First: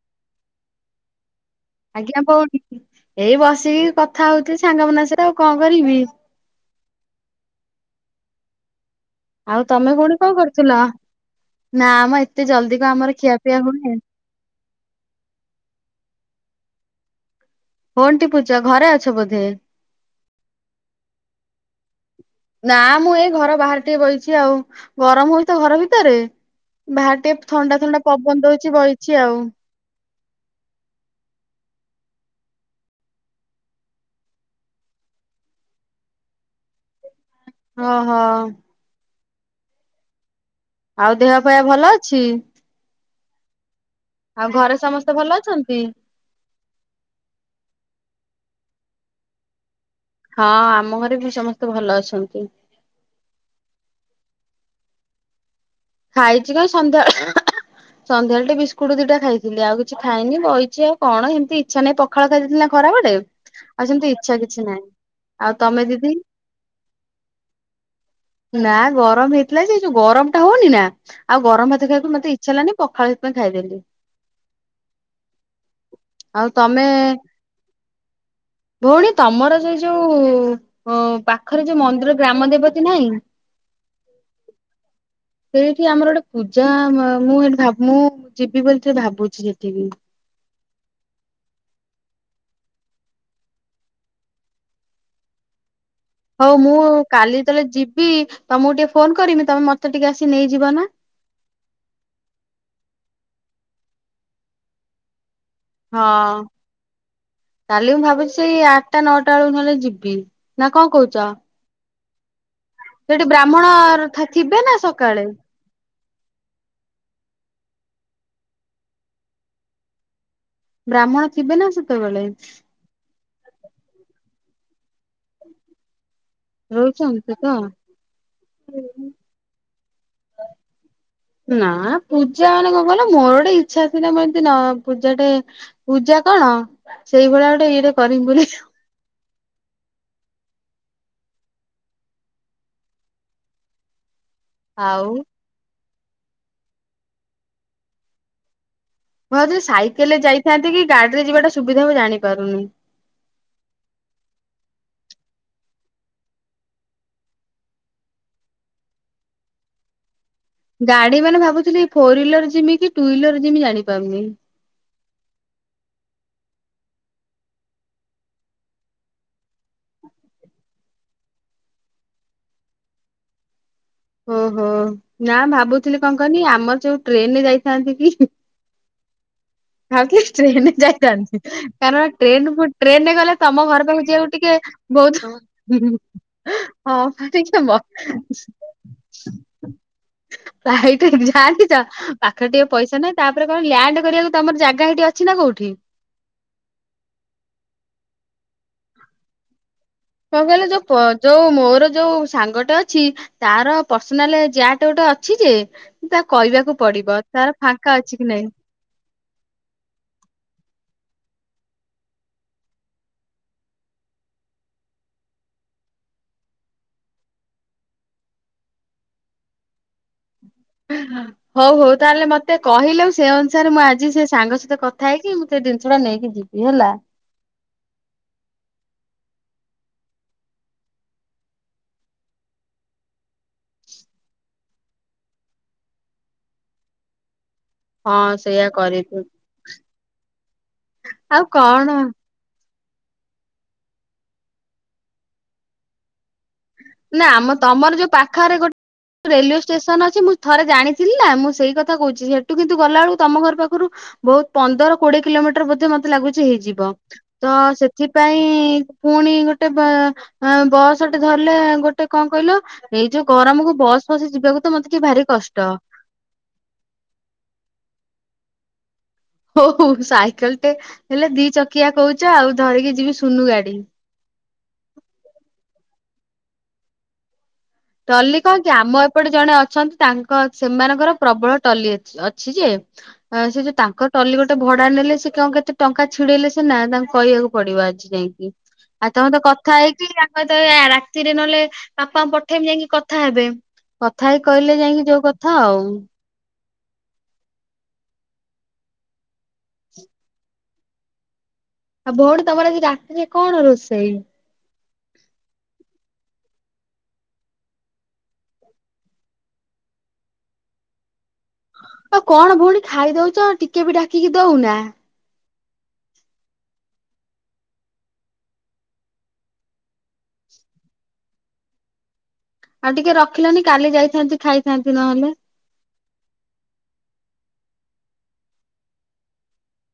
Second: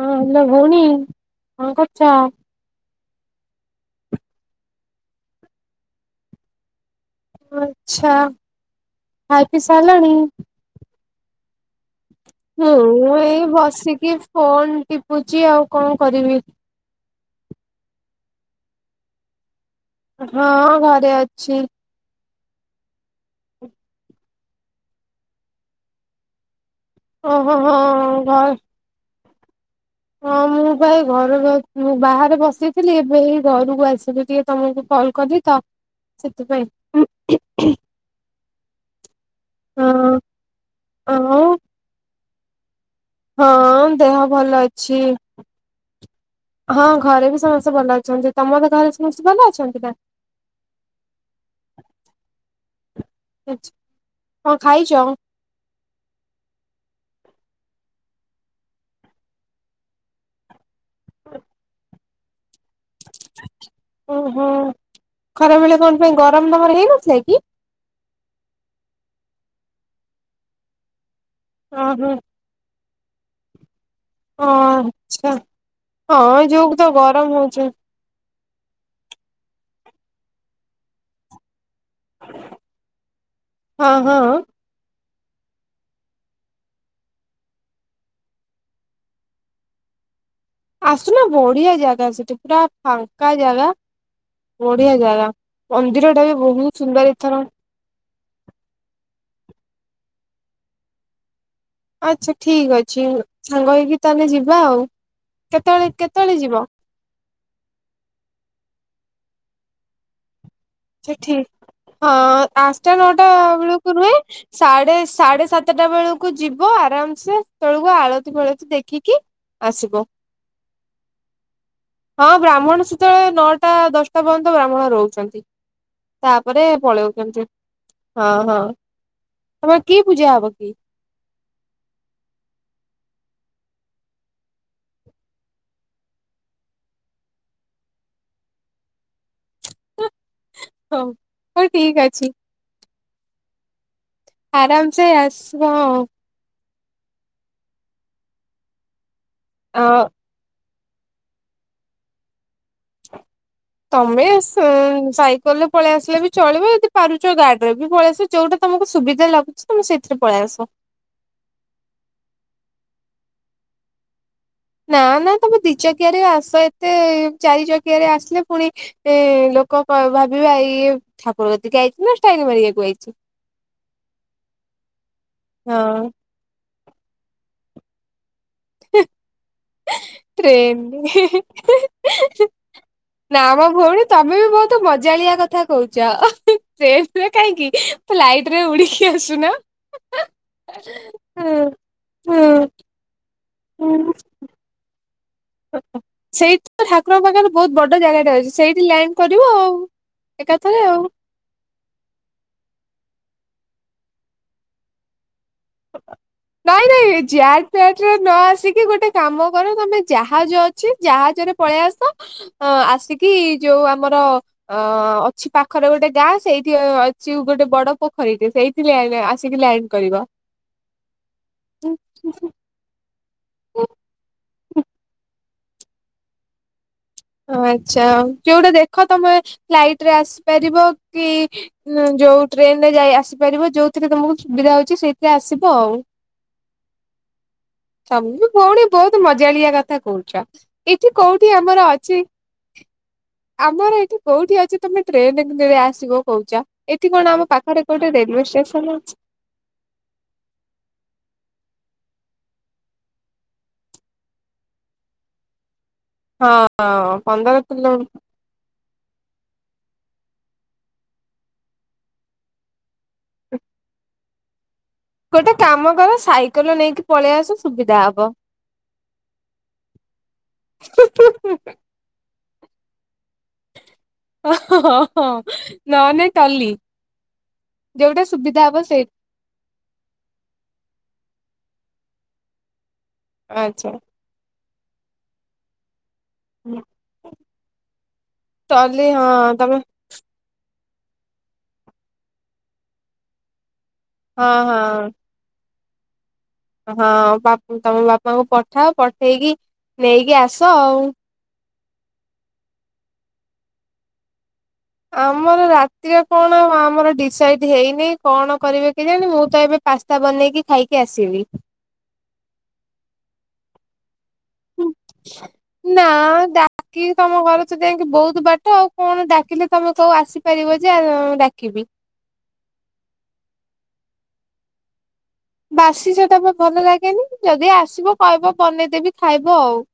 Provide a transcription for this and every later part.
ହଁ ହାଲୋ ଭୋଉଣୀ। ଆଜ୍ଞା କଉଠି ଏଇ ବସିକି କଥା ହୋଉଥିଲି ସାଙ୍ଗମାନଙ୍କ ସହିତ ଆଉ କଣ କରିବି। ଓ ଆଛା ଖାଇ ପିଇ ସାରିଲଣି? ଥୁଲ ନା ଆମଏ। ହୁଁ ମୁଁ ଏଇ ବସିକି ଫୋନ ଟିପୁଚି ଆଉ କଣ କରିବି। ଫୋନ୍ ଟିପୁଚ ଘରେ ଅଛ ବୋଧେ। ହଁ ଘରେ ଅଛି। ନା ମୁଁ ଏଇ ଘର ବାହାରେ ଟିକେ ବଇଚି ଆଉ ଗରମ ହୋଉଚି ତ ଘର ଭିତରେ। ବାହାରେ ଟିକେ ଓହୋ ଥଣ୍ଡା ଥଣ୍ଡା ହଁ ଘ ପବନ ଦଉଚି ବଇଚି ଆଉ। ହଁ ମୁଁ। ମୁଁ ଏଇ ପା ଘରୁକୁ ମୁଁ ବାହାରେ ବସିଥିଲି ଏବେ ହେଇ ଘରକୁ ଆସିଲି ଟିକେ ତମକୁ କଲ୍ କଲି ତ। ସେଥିପାଇଁ ଉଁ ହେଁ ହେଁ। ହ ହ। ହୋ ହୋଉ। ଆଉ ଦେହ ପାଆ ଭଲ ଅଛି? ହଁ ଦେହ ଆଉ ଭଲ ଘରେ ଅଛି। ସମସ୍ତେ ଭଲ ଅଛନ୍ତି? ହଁ ଘରେ ବି ସମସ୍ତେ ଭଲ ଅଛନ୍ତି, ତମର ଘରେ ସମସ୍ତେ ଭଲ ଅଛନ୍ତି ନା? ହଁ ଆମ ଘରେ ବି ସମସ୍ତେ ଭଲ ଅଛନ୍ତି। [unintelligible] କଣ ଖାଇଛ? ଖାଇଛି କାଇଁ ସନ୍ଧ୍ୟାବେଳେ ସନ୍ଧ୍ୟାାଳେ ଟିକେବିସ୍କୁଟ ଦିଟା ଖାଇଥିଲି ଆଉ କିଛି ଖାଇନି ବଇ କିଛି ଆଉ କଣ ହେ ମତି ଇଚଛା ନାହିଁ ପଖାଳ ଖାଇ ଦେଇ ଥିଲି ନା ଖରାବେଳେ। ଆଉ ସେମିତି ଇଚ୍ଛା ଓହୋ କିଛି ନାହିଁ, ଖରା ଆଉ ବେଳେ ତମେ କଣ ଦିଦି? ପାଇଁ ଗରମ ତମର ହେଇନଥିଲା କି? ନା ଗରମ ହେଇଥିଲା ଯେ ଯୋଉ ଗରମ ଟା ହଉନି ନା ଆଉ ଗରମ ହଁ ଭାତ ହଁ। ଖାଇବାକୁ ମତେ ଇ ଇଚ୍ଛା ହେଲାନି ପଖାଳ ସେଥିପାଇ ଖାଇଦେଲି। ହଁ ଆଚ୍ଛା ହଁ ଆଉ ଏ ଯୋଉ ତମେ ତ ଗରମ ହଉଛି। ଭଉଣୀ ତମର ସେଇ ଯୋଉ ଅ ପାଖରେ ଯୋଉ ମନ୍ଦିର ଗ୍ରାମ ଦେବତୀ ନାହିଁ। ହଁ ହଁ। ସେଇଠି ଆମର ଗୋଟେ ପୂଜା ମ ମୁଁ ହେଇଠି ମୁଁ ଯିବି ବୋଲି ସେ ଭାବୁଛି ସେଠି। ଆସୁନା ବଢିଆ ଜାଗା ସେଠି ପୁରା ଫାଙ୍କା ଜାଗା ବଢିଆ ଜାଗା। ମନ୍ଦିରଟା ବି ହଉ ବହୁତ ମୁଁ ସୁନ୍ଦର କାଲି ଏଥର ଯେତଲେ ଯିବି ତମକୁ ଟିକେ ଫୋନ କରମି ତମେ ମତେ ଟିକେ ଆସି ନେଇଯିବ ନା। ଆଚ୍ଛା ଠିକ ଅଛି ସାଙ୍ଗ ହେଇକି ତାହେଲେ ଯିବା ଆଉ। କେତେବେଳେ ହଁ କେତେବେଳେ ଯିବ? କାଲି ମୁଁ ଭାବୁଛି ସେଇ ଆଠଟା ନଅଟା ବେଳକୁ ନହଲେ ଯିବି। ନା କଣ କହୁଛ? ସେଠି ହଁ ଆଶଟା ନଅଟା ସେଠି ବ୍ରାହ୍ମଣ ବେଳକୁ ନୁହେ ଥିବେ ନା ସାଢ଼େ ସକାଳେ ସାଢେ ସାତଟା ବେଳକୁ। କୁ ଯିବ ଆରାମ ସେ ହେତଳକୁ ଆଳତି ଫଳତି ଦେଖିକି ଆସିବ। ବ୍ରାହ୍ମଣ ଥିବେ ନା ହଁ ସେତେବେଳେକୁ ଗଲେ। ବ୍ରାହ୍ମଣ ସେତେବେଳେ ନଅଟା ଦଶଟା ପର୍ଯ୍ୟନ୍ତ ବ୍ରାହ୍ମଣ ରହୁଛନ୍ତି। ତାପରେ ରହୁଛନ୍ତି ପଳଉଚନ୍ତି, ତ? ହଁ ହଁ। ତମର କି ପୂଜା ହବ କି? ନା ପୂଜା ମାନେ କଣ କହିଲ ମୋର ଗୋଟେ ଇଚ୍ଛା ଥିଲା ମୁ ଏମତି ପୂଜା ଟେ ପୂଜା କଣ ସେଇଭଳିଆ ଗୋଟେ ଇଏଟେ କରମି ବୋଲି। ହଁ ହଉ ଠିକ ଅଛି। ଆରାମ ଆଉ ସେ ମୁଁ ଆସିବ। ହଁ ଜେ ଅ ସାଇକେଲ ରେ ଯାଇଥାନ୍ତି କି ଗାଡିରେ ଯିବାଟା ସୁବିଧା ହ ମୁଁ ଜାଣିପାରୁନି। ତମେ ସ ସାଇକେଲ ରେ ପଳେଇ ଆସିଲେ ବି ଚଳିବ, ଯଦି ପାରୁଛ ଗାଡିରେ ବି ପଳେଇ ଆସି ଯୋଉଟା ତମକୁ ସୁବିଧା ଲାଗୁଛି ତମେ ସେଇଥିରେ ପଳେଇ ଆସ। ଗାଡି ମାନେ ଭାବୁଥିଲି ଫୋର ହିିଲର ଯିମି କି ଟୁ ହିିଲର ଜିମି ଜାଣିପାରୁନି। ନା ନା ତମେ ଦି ଚକିଆ ରେ ଆସ ଏତେ ଚାରି ଚକିଆରେ ଆସିଲେ ପୁଣି ଏ ଲୋକ କ ଭାବିବେ ଇଏ ଠାକୁର ଗତକି ଆଇଛି ନା ଷ୍ଟାଇଲ ମାରିବାକୁ ଆଇଛି। ଓହୋ ନା ଭାବୁଥିଲି ହଁ କଙ୍କନି ଆମର ଯୋଉ ଟ୍ରେନରେ ଯାଇଥାନ୍ତି କି। ହିଁ। ଭାବୁଥିଲି ଟ୍ରେନରେ ଟ୍ରେନ ଯାଇଥାନ୍ତି କାରଣ ଟ୍ରେନ ଫୁ ଟ୍ରେନରେ ଗଲେ ତମ ନାମ ଘର ପାଖକୁ ଭଉଣୀ ଯିବାକୁ ତମେ ବି ଟିକେ ବହୁତ ତୁ ମଜାଳିଆ କଥା କହୁଛ, ହଁ ଟ୍ରେନରେ ପା ଟିକେ କାହିଁକି ମ ଫ୍ଲାଇଟ ରେ ଉଡିକି କି ଆସୁନ। ଫ୍ଲାଇଟ ରେ ହୁଁ। ଯାଆନ୍ତିତ ପାଖରେ ହୁଁ ଟିକେ ପଇସା ନାହିଁ ତାପରେ କଣ ଲ୍ୟାଣ୍ଡ ହୁଁ। କରିବାକୁ ତମର ଜାଗା ହେଇଟି ଅଛି ନା କଉଠି? ସେଇଠି ତ ଠାକୁରଙ୍କ ପାଖରେ ବହୁତ ବଡ ଜାଗାଟେ ଅଛି ସେଇଠି ଲ୍ୟାଣ୍ଡ କରିବ ଆଉ। କଣ ଗଲେ ଯୋ ଏକାଥରେ ଆଉ ପଦ୍ ଯୋଉ ମୋର ଯୋଉ ସାଙ୍ଗଟେ ଅଛି ତାର ପର୍ସନାଲ ଜ୍ୟାଟ ଗୋଟେ ଅଛି ଯେ ତା କହିବାକୁ ପଡିବ ତାର ଫାଙ୍କା ଅଛି କି ନାଇଁ। କି ଗୋଟେ କାମ କର ତମେ ଜାହାଜ ଅଛି ଜାହାଜରେ ପଳେଇ ଆସ। ଅ ଆସିକି ଯୋଉ ଆମର ଅ ଅଛି ପାଖରେ ଗୋଟେ ଗାଁ ସେଇଠି ଅଛି ଗୋଟେ ବଡ ପୋଖରୀଟେ ସେଇ ଆସିକି ଲ୍ୟାଣ୍ଡ କରିବ। ହଉ ହଉ ତାହେଲେ ମତେ କହିଲେ ସେ ଅନୁସାରେ ମୁଁ ଆଜି ସେ ସାଙ୍ଗ ସହିତ କଥା ହେଇକି ସେ ଜିନିଷଟା ନେଇକି ଯିବି ହେଲା। ଓ ଆଚ୍ଛା ଯୋଉଟା ଦେଖ ତମେ ଫ୍ଲାଇଟରେ ଆସିପାରିବ କି ହଁ ଯୋଉ ଟ୍ରେନରେ ଯାଇ ଆସିପାରିବ ଯୋଉଥିରେ ତମକୁ ସୁବିଧା ହଉଛି ସେଇଥିରେ ଆସିବ ଆଉ। ତମେ ହଁ ବି ସେଇଆ ଭଉଣୀ ବହୁତୁ କରିବୁ। ମଜାଳିଆ କଥା କହୁଚ। ଏଠି ଆଉ କୋଉଠି ଆମର କଣ ଅଛି ଆମର ଏଠି କୋଉଠି ଅଛି ତମେ ଟ୍ରେନ [unintelligible] ଆସିବ କହୁଚ। ଏଠି ନା କଣ ଆମ ପାଖରେ ତମର ଯୋଉ ଗୋଟେ ରେଡ଼ିଓ ପାଖରେ ଗୋଟେ ଷ୍ଟେସନ ଅଛି। ରେଲୱେ ଷ୍ଟେସନ ଅଛି। ମୁଁ ଥରେ ଜାଣିଥିଲି‌ ନା ମୁଁ ସେଇ କଥା କହୁଚି ସେଠୁ କିନ୍ତୁ ଗଲାବେଳକୁ ତମ ଘର ପାଖରୁ ବହୁତ୍ ପନ୍ଦର କୋଡିଏ କିଲୋମିଟର ବୋଧେ ମତେ ଲାଗୁଛି ହେଇଯିବ। ହଁ ତ ପନ୍ଦର କିଲୋ ସେଥିପାଇଁ ପୁଣି ପୁଣି ଗୋଟେ ବା ବା ବସ୍ ଗଟେ ଧରିଲେ ଗୋଟେ କଣ କଇଲ। ଏଇ ଯୋଉ ଗରମକୁ ବସ ଫସିି ଯିବାକୁ ତ ମୋତେ ଟିକେ ଭାରି ଗୋଟେ କଷ୍ଟ। କାମ କର ସାଇକେଲ ନେଇକି ପଳେଇ ଆସ ସୁବିଧା ହବ। ହୋଉ ହୋଉ ସାଇକେଲଟେ ହେଲେ ଦି ଚକିଆ କହୁଚ ଆଉ ଧରିକି ଯିବି ସୁନୁ ଗାଡି। ହଁ ହଁ ନହନେ ଟଲି। ଯୋଉଟା ଟଲି ସୁବିଧା [unintelligible] ହବ ଆମ ସେଇଠି ଏପଟେ ଜଣେ ଅଛନ୍ତି। ତାଙ୍କ ସେମାନଙ୍କର ପ୍ରବଳ ଟଲି ଅଛି ଅଛି ଯେ। ସେ ଯୋଉ ଆଚ୍ଛା। ତାଙ୍କ ଟଲି ଗୋଟେ ଭଡା ନେଲେ ସେ କଣ କେତେ ଟଙ୍କା ଛିଡେଇଲେ ସିନା ତାଙ୍କୁ କହିବାକୁ ପଡିବ ଆଜି ଯାଇକି। ଟଲି ଆଉ [unintelligible] ତ ହଁ ତମେ କଥା ହେଇକି [unintelligible] ତ ଏ ରାତିରେ ନହେଲେ ବାପା ପଠେଇମି ଯାଇକି କଥା ହେବେ। କଥା ହେଇ ହଁ ହଁ କହିଲେ ଯାଇକିଁ ଯୋଉ କଥା ଆଉ। ହଁ ବା ତମ ବାପାଙ୍କୁ ପଠାଅ ପଠେଇକି ନେଇକି ଆସ ଆଉ। ଆଉ ଭଉଣୀ ତମର ଆଜି ରାତିରେ କଣ ରୋଷେଇ? ଆମର ରାତିରେ କଣ ଆମର ଡିସାଇଡ ହେଇନି କଣ କରିବେ କି ଜାଣି ମୁଁ ତ ଏବେ ପାସ୍ତା ବନେଇକି ଖାଇକି ଆସିଲି। ତ କଣ ଭଉଣୀ ଖାଇ ଦଉଚ ଟିକେ ବି ଡାକିକି ଦଉନା। ନା ଡାକ୍ କି ତମ ଘର ତ ଯାଇଁକି ବହୁତୁ ବାଟ ଆଉ କଣ ଡାକିଲେ ତମେ କଉ ଆସିପାରିବ ଯେ ଆ ଡାକିବି। ଆଉ ଟିକେ ରଖିଲନି କାଲି ଯାଇଥାନ୍ତି ଖାଇଥାନ୍ତି ନହେଲେ। ବାସି ସେଟା ଭଲ ଲାଗେନି ଯଦି ଆସିବ କହିବ ବନେଇଦେବି ଖାଇବ ଆଉ।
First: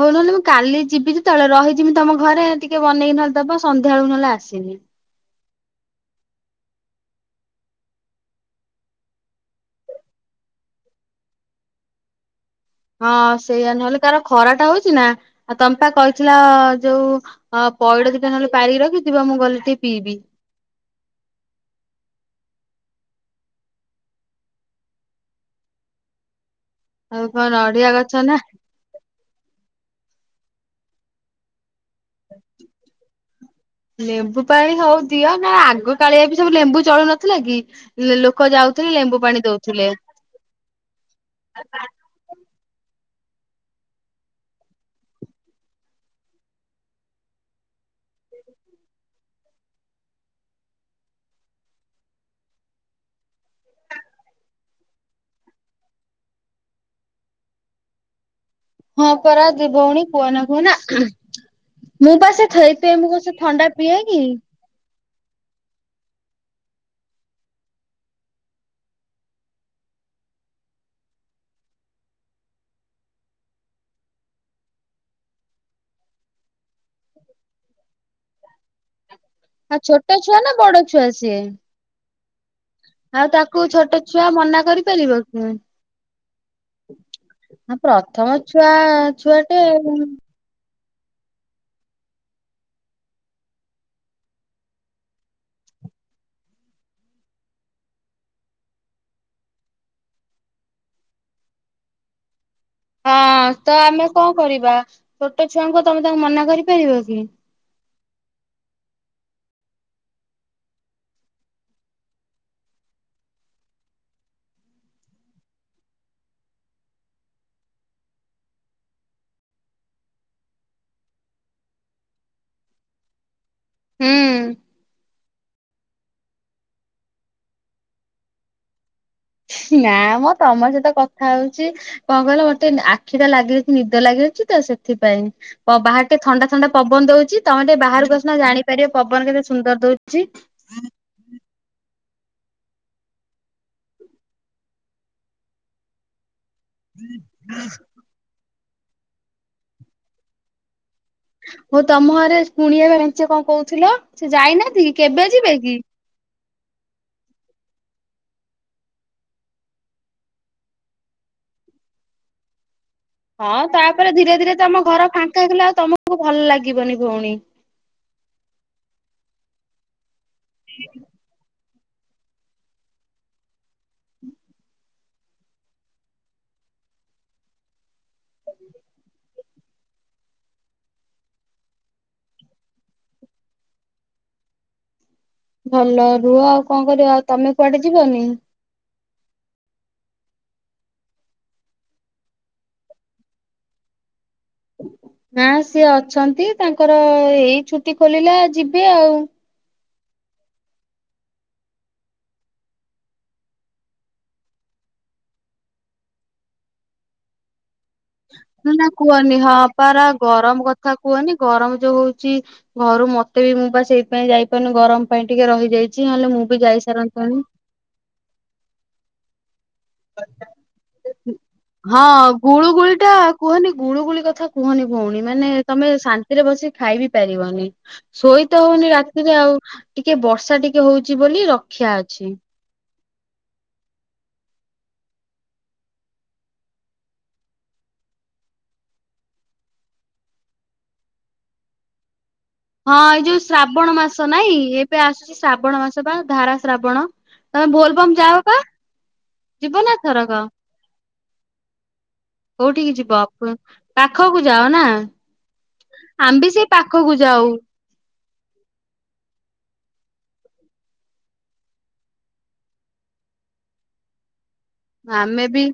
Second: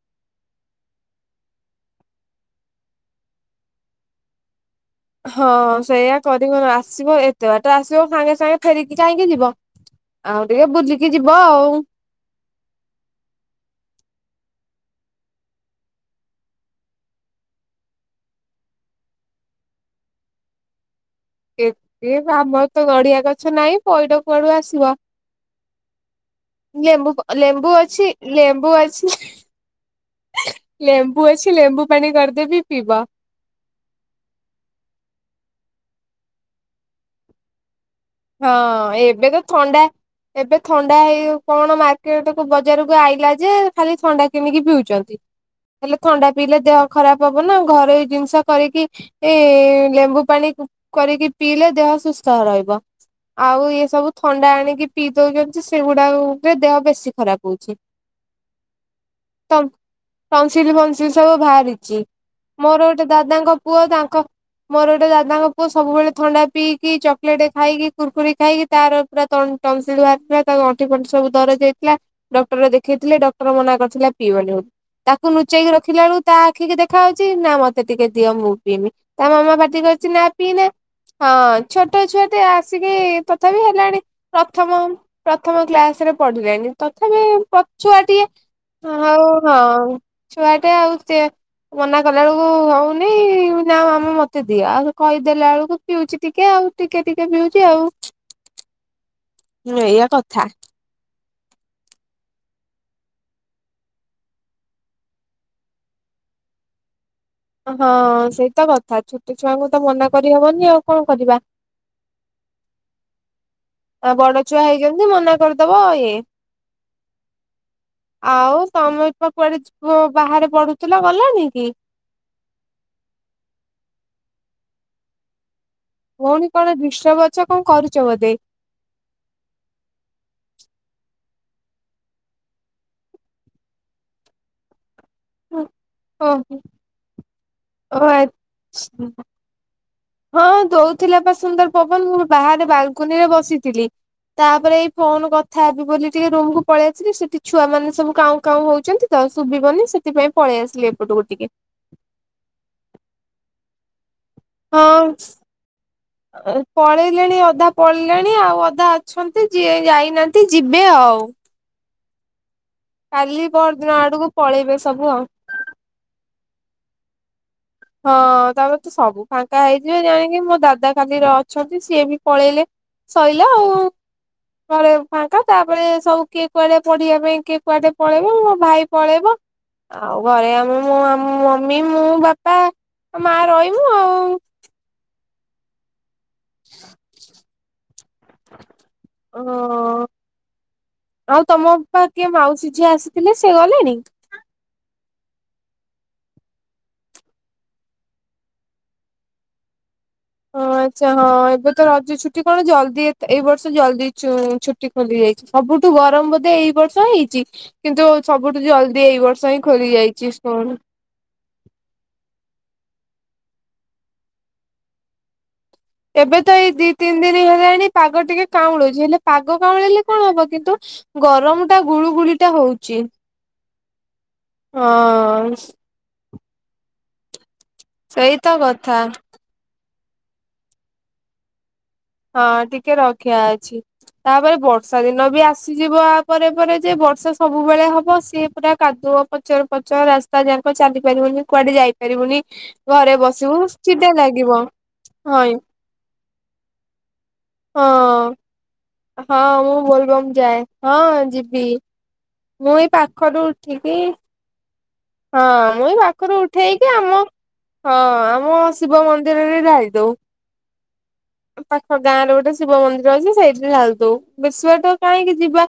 ହୋଉ ନହେଲେ ମୁଁ କାଲି ଯିବି ଯେତେବେଳେ ରହିଯିମି ତମ ଘରେ ଟିକେ ବନେଇକି ନହେଲେ ଦେବ ସନ୍ଧ୍ୟା ବେଳକୁ ନହେଲେ ଆସିବି। ହଁ ସେଇୟଆା କରିବ ଆସିବ ଏତେ ବାଟା ଆସିବ ସାଙ୍ଗେ ସାଙ୍ଗେ ଫେରିକି କାଇହିଁକି ଯିବ। ଆଉ ଟିକେ ବୁଲିକି ଯିବ ଆଉ। ହଁ ସେଇଆ ନହେଲେ ତାର ଖରାଟା ହଉଚି ନା। ଆଉ ତମ୍ପା କହିଥିଲା ଯୋଉ ଅଁ ପଇଡ ଦିଟା ନହେଲେ ପାରିକି ରଖି ଥିବ ମୁଁ ଗଲି ଟିକେ ପିଇବି। ଏତେ ଆମର ତ ନଡିଆ ଗଛ ନାଇଁ ପଇଡ କୁଆଡୁ ଆସିବ। ଇଏ ମୁଁ ଆଉ ପ କଣ ଲେମ୍ବୁ ନଡିଆ ଅଛି ଗଛ ନା ଲେମ୍ବୁ ଅଛି? ଲେମ୍ବୁ ଅଛି ଲେମ୍ବୁ ପାଣି କରିଦେବି ପିଇବ। ଲେମ୍ବୁ ପାଣି ହଉ ଦିଅ ନା ଆଗ କାଳିଆ ବି ସବୁ ଲେମ୍ବୁ ଚଳୁନଥିଲା କି ହଁ ଲୋକ ଯାଉଥିଲେ ଲେମ୍ବୁ ଏବେ ତ ପାଣି ଥଣ୍ଡା ଦଉଥିଲେ। ଏବେ ଥଣ୍ଡା ହେଇ କଣ ମା କେ ତାକୁ ବଜାରକୁ ଆଇଲା ଯେ ଖାଲି ଥଣ୍ଡା କିଣିକି ପିଉଛନ୍ତି ହେଲେ ଥଣ୍ଡା ପିଇଲେ ଦେହ ଖରାପ ହବ ନା ଘରେଇ ଜିନିଷ କରିକି ଏ ଲେମ୍ବୁ ପାଣି କରିକି ପିଇଲେ ଦେହ ସୁସ୍ଥ ରହିବ ଆଉ ଇଏ ସବୁ ଥଣ୍ଡା ଆଣିକି ପିଇ ଦଉଛନ୍ତି ସେଗୁଡା ରେ ଦେହ ବେଶୀ ଖରାପ ହଁ ପରା ଦି [unintelligible] ଭଉଣୀ କୁହନା ତଂସିଲ କୁହନା ଫଂସିଲ ସବୁ ବାହାରିଛି ମୁଁ ବା ସେ ମୋର ଥଇପାଇଁ ଗୋଟେ ମୁଁ ଦାଦା କଣ ସେ ଦାଦାଙ୍କ ଥଣ୍ଡା ପୁଅ ପିଏ କି? ତାଙ୍କ ମୋର ଗୋଟେ ଦାଦାଙ୍କ ପୁଅ ସବୁବେଳେ ଥଣ୍ଡା ପିଇକି ଚକୋଲେଟ ଖାଇକି କୁୁରକୁରି ଖାଇକି ତାର ପୁରା ଟନ ଟନସିଲ ବାହାରିଥିଲା ତାର ଅଣ୍ଠି ଫଣ୍ଠି ସବୁ ଦରଜ ହେଇଥିଲା ଡକ୍ଟର ଦେଖେଇଥିଲେ ଡକ୍ଟର ମନା କରିଥିଲା ପିଇବନି ତାକୁ ଲୁଚେଇକି ରଖିଲା ବେଳକୁ ତା ଆଖି କି ଦେଖା ହେଉଛି ନା ମତେ ଟିକେ ଦିଅ ମୁଁ ପିଇମି ତା ମାମା ପାଟି ଆଉ କରଛି ଛୋଟ ନା ଛୁଆ ପିଇନା ବଡ ଛୁଆ ହଁ ସିଏ ଛୋଟ ଛୁଆ ମତେ ଆସିକି ଆଉ ତାକୁ ତଥାପି ଛୋଟ ହେଲାଣି ଛୁଆ ମନା ପ୍ରଥମ କରିପାରିବ କି? ପ୍ରଥମ କ୍ଲାସ ରେ ପଢିଲେଣି ତଥାପି ହଁ ଛୁଆଟିଏ ପ୍ରଥମ ଛୁଆ ଆଉ ହଁ ଛୁଆ ଟେ ଆଉ ମନା କଲା ବେଳକୁ ହଉନି ନା ମମି ମତେ ଦିଅ ଆଉ କହିଦେଲା ବେଳକୁ ପିଉଛି ଟିକେ ଆଉ ଟିକେ ଟିକେ ପିଉଛି ଆଉ ହୁଁ ଏଇଆ କଥା ହଁ ତ ଆମେ କଣ କରିବା ଛୋଟ ଛୁଆଙ୍କୁ ତମେ ତାଙ୍କୁ ମନା କରିପାରିବ କି ହଁ ସେଇତ କଥା ଛୋଟ ଛୁଆଙ୍କୁ ତ ମନା କରିହବନି ଆଉ କଣ କରିବା ଆ ବଡ ଛୁଆ ହେଇଛନ୍ତି ମନା କରିଦବ ଇଏ ଆଉ ତମ ପା କୁଆଡେ ଯ ବାହାରେ ପଡୁଥିଲା ଗଲାନି କି ହୁଁ ଭଉଣୀ କଣ ଦିଷ୍ଟର୍ବ ଅଛ କଣ କରୁଛ ବୋଧେ ନା ମ ତମ ସହିତ କଥା ହଉଛି କଣ କହିଲ ଗୋଟେ ଆଖି ଟା ଲାଗିଯାଇଛି ନିଦ ଲାଗି ରଛି ତ ସେଥିପାଇଁ ବାହାର ଟେ ଓ ଥଣ୍ଡା ଥଣ୍ଡା ପବନ ଦଉଛି ତମେ ଟିକେ ବାହାରକୁ ଆସୁନ ଜାଣିପାରିବ ଓ ପବନ କେତେ ସୁନ୍ଦର ଦଉଛି ହଁ ଦଉଥିଲା ବା ସୁନ୍ଦର ପବନ ମୁଁ ବାହାରେ ବାଲକୁନି ରେ ବସିଥିଲି ତାପରେ ଏଇ ଫୋନ କଥା ହେବି ବୋଲି ଟିକେ ରୁମ୍ କୁ ପଳେଇ ଆସିଲି ସେଠି ଛୁଆ ମାନେ ସବୁ କାଉଁ କାଉଁ ହଉଛନ୍ତି ତ ଶୁଭିବନି ସେଥିପାଇଁ ପଳେଇ ଆସିଲି ଏପଟକୁ ଟିକେ ହଁ ତମ ଘରେ ପୁଣିଆ ମେଞ୍ଚେ କଣ କହୁଥିଲ ସେ ଯାଇନାହାନ୍ତି କି ହଁ କେବେ ଯିବେ କି ପଳେଇଲେଣି ଅଧା ପଳେଇଲେଣି ଆଉ ଅଧା ଅଛନ୍ତି ଯିଏ ଯାଇନାହାନ୍ତି ଯିବେ ଆଉ କାଲି ହଁ ପରଦିନ ତାପରେ ଆଡକୁ ଧୀରେ ଧୀରେ ପଳେଇବେ ତମ ସବୁ ଘର ଆଉ। ଫାଙ୍କାହେଲେ ଆଉ ତମକୁ ଭଲ ଲାଗିବନି ଭଉଣୀ। ହଁ ତାପରେ ତ ସବୁ ଫାଙ୍କା ହେଇଯିବେ ଜାଣିକି ମୋ ଦାଦା ଖାଲି ରଛି ଅଛନ୍ତି ସିଏ ବି ପଳେଇଲେ ସଇଲା ଆଉ ଘରେ ଫାଙ୍କା ତାପରେ ସବୁ କିଏ କୁଆଡେ ପଢିବା ପାଇଁ କିଏ କୁଆଡେ ପଳେଇବ ମୋ ଭାଇ ପଳେଇବ ଆଉ ଘରେ ଆମେ ମୋ ମମି ମୁଁ ବାପା ଆଉ ମା ରହିବୁ ଆଉ ଭଲ ରୁହ ଆଉ କଣ କରିବ ଆଉ ତମେ କୁଆଡେ ଯିବନି ଓ ଆଉ ତମପା କିଏ ମାଉସୀ ଝିଅ ଆସିଥିଲେ ସେ ଗଲେଣି। ନା ସିଏ ଅଛନ୍ତି ତାଙ୍କର ଏଇ ଛୁଟି ଖୋଲିଲା ଯିବେ ଆଉ ଓ ଆଚ୍ଛା ହଁ ଏବେ ତ ରଜ ଛୁଟି କଣ ଜଲଦି ଏଇ ବର୍ଷ ଜଲଦି ଛୁ ଛୁଟି ଟୀ ଖୋଲିଯାଇଛି ସବୁଠୁ ଗରମ ବୋଧେ ଏଇ ବର୍ଷ ହେଇଛି। କିନ୍ତୁ ସବୁଠୁ ନା ନା ଜଲ୍ଦି ଏଇ କୁହନି ହଁ ବର୍ଷ ହିଁ ଖୋଲି ପାରା ଯାଇଛି ଗରମ ସ୍କୁଲ। କଥା କୁହନି ଗରମ ଯୋଉ ହଉଛି ଘରୁ ମତେ ବି ମୁଁ ବା ସେଇପାଇ ଯାଇପାରୁନି ଗରମ ପାଇଁ ଟିକେ ରହିଯାଇଛି। ନହେଲେ ଏବେ ମୁଁ ତ ବି ଏଇ ଯାଇ ଦି ତିନି ଦିନ ସାରନ୍ତାଣି। ହେଲାଣି ପାଗ ଟିକେ କାଉଁଳୁଛି ହେଲେ ପାଗ କାଉଁଳେଇଲେ ହଁ ଗୁଳି ଟା ହଉଛି ଗୁଳୁଗୁଳିଟା କୁହନି ଗୁଳୁଗୁଳି କଥା। କୁହନି ଭଉଣୀ ମାନେ ହଁ ତମେ ଶା ରାତିରେ ବସିିକି ଖାଇ ବିି ପାରିବନି ସେଇତ ଶୋଇତ ହଉନି କଥା ରାତିରେ ଆଉ ଟିକେ ବର୍ଷା ଟିକେ ହଉଛି ବୋଲି ରକ୍ଷା ଅଛି। ହଁ ଟିକେ ରକ୍ଷା ଅଛି। ତାପରେ ବର୍ଷା ଦିନ ବି ଆସିଯିବ ଆ ପରେ ପରେ ଯେ ବର୍ଷା ସବୁବେଳେ ହବ ସିଏ ପୁରା କାଦୁଅ। ପଚର ପଚର ରାସ୍ତା ଯାକ ଚାଲି ପାରିବନି କୁଆଡେ ଯାଇ ପାରିବୁନି। ହଁ ଏଇ ଯୋଉ ଶ୍ରାବଣ ମାସ ନାଇଁ ଏବେ ଆସୁଛି ହଁ ଶ୍ରାବଣ ମାସ। ଧାରା ଶ୍ରାବଣ ତମେ ବୋଲବମ୍ ହଁ। ଯାଅ। ପା ହଁ ମୁଁ ଯିବ ନା ବୋଲବମ୍ ଏଥରକ ଯାଏ ହଁ ଯିବି। ମୁଁ ଏଇ କୋଉଠିକି ଯିବ ପାଖରୁ ଉଠିକି ପାଖକୁ ଯାଅ ନା। ହଁ ମୁଁ ଏଇ ପାଖରୁ ଆମେ ବି ସେଇ ଉଠେଇକି ପାଖକୁ ଆମ ଯାଉ। ହଁ ଆମ ଶିବ ମନ୍ଦିରରେ ଢାଳି ଦଉ। ପାଖ ଗାଁରେ ଗୋଟେ ଶିବ ମନ୍ଦିର ଅଛି ସେଇଠି ଢାଳିଦଉ ବେଶୀ ବାଟ ତ କାହିଁକି ଆମେ ବି ଯିବା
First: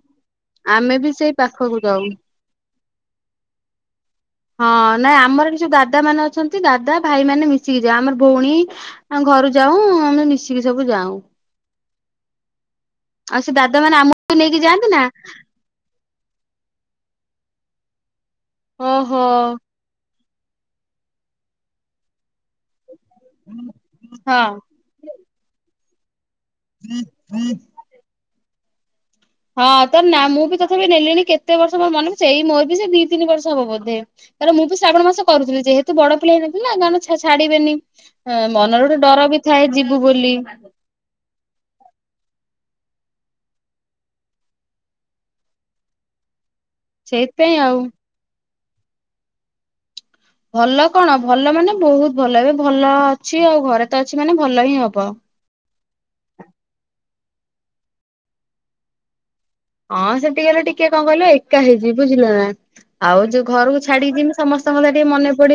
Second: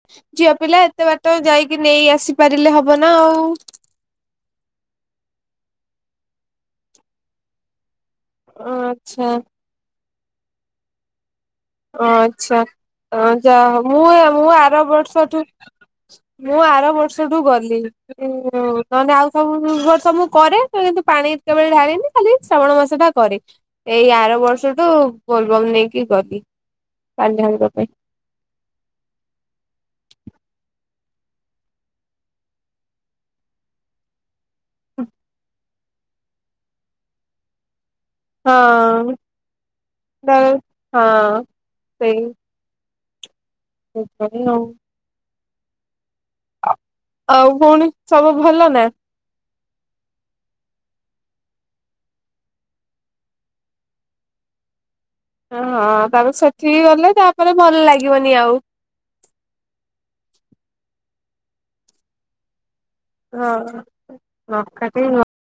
ଝିଅ ପିଲା ଆମେ ଏତେ ବି ସେଇ ବାଟ ପାଖକୁ ଯାଇକି ଯାଉ। ନେଇ ଆସିପାରିଲେ ହବ ନା ଆଉ। ହଁ ନାଇଁ ଆମର ଏଠି ଯୋଉ ଦାଦା ମାନେ ଅଛନ୍ତି ଦାଦା ଭାଇ ମାନେ ମିଶି ମିଶିକି ଯାଉ ଆମର ଭଉଣୀ ଆଚ୍ଛା। ଘରୁ ଯାଉ ଆମେ ମିଶିକି ସବୁ ଯାଉ। ଓ ଆଛା ଆଉ ସେ ଯେ ଦାଦା ମାନେ ମୁଁ ଆମକୁ ମୁଁ ନେଇକି ଯାଆନ୍ତି ଆର ନା ବର୍ଷଠୁ ମୁଁ ଆର ବର୍ଷଠୁ ଗଲି। ଓ ତାହେଲେ ଓହୋ ଆଉ ସବୁବର୍ଷ କରେ ତ କିନ୍ତୁ ପାଣି କେବେ ଢାଳିିନି। ଖାଲି ଶ୍ରାବଣ ମାସଟା କରେ ଏଇ ଆର ହଁ। ବର୍ଷଠୁ ବୋଲବମ୍ ନେଇକି ଗଲି। ପାଣି ଢାଳିବା ପାଇ ହଁ ତ ନା ମୁଁ ବି ତଥାପି ନେଲିଣି କେତେ ବର୍ଷ ମୋର ମନେ ବି ସେଇ ମୋର ବି ସେ ଦି ତିନି ବର୍ଷ ହବ ବୋଧେ। ତ ମୁଁ ବି ଶ୍ରାବଣ ମାସ କରୁଥିଲି ଯେହେତୁ ବଡ ପିଲା ହେଇନଥିଲା ନା କଣ ଛାଡିବେନି। ହଁ ମନରେ ଗୋଟେ ଡର ବି ଥାଏ ଯିବୁ ବୋଲି। ବେଳେ ହଁ ସେଇ। [unintelligible] ଆ, ଆଉ ପୁଣି ସବୁ ଭଲ ନା? ଭଲ କଣ ଭଲ ମାନେ ବହୁତ ଭଲ ଏବେ ଭଲ ଅଛି ଆଉ ଘରେ ତ ଅଛି ମାନେ ଭଲ ହିଁ ହବ। ହଁ ତାପରେ ସେଠିକି ଗଲେ ତାପରେ ଭଲ ଲାଗିବନି ଆଉ ହଁ ସେଠି ଗଲେ ଟିକେ କଣ କହିଲ ଏକା ହେଇଯିବି ବୁଝିଲନା। ଆଉ ଯୋଉ ହଁ ଘରକୁ ଛାଡିକିମି ସମସ୍ତଙ୍କ କଥା ନକାଟି ଟିକେ ମନେ ପଡି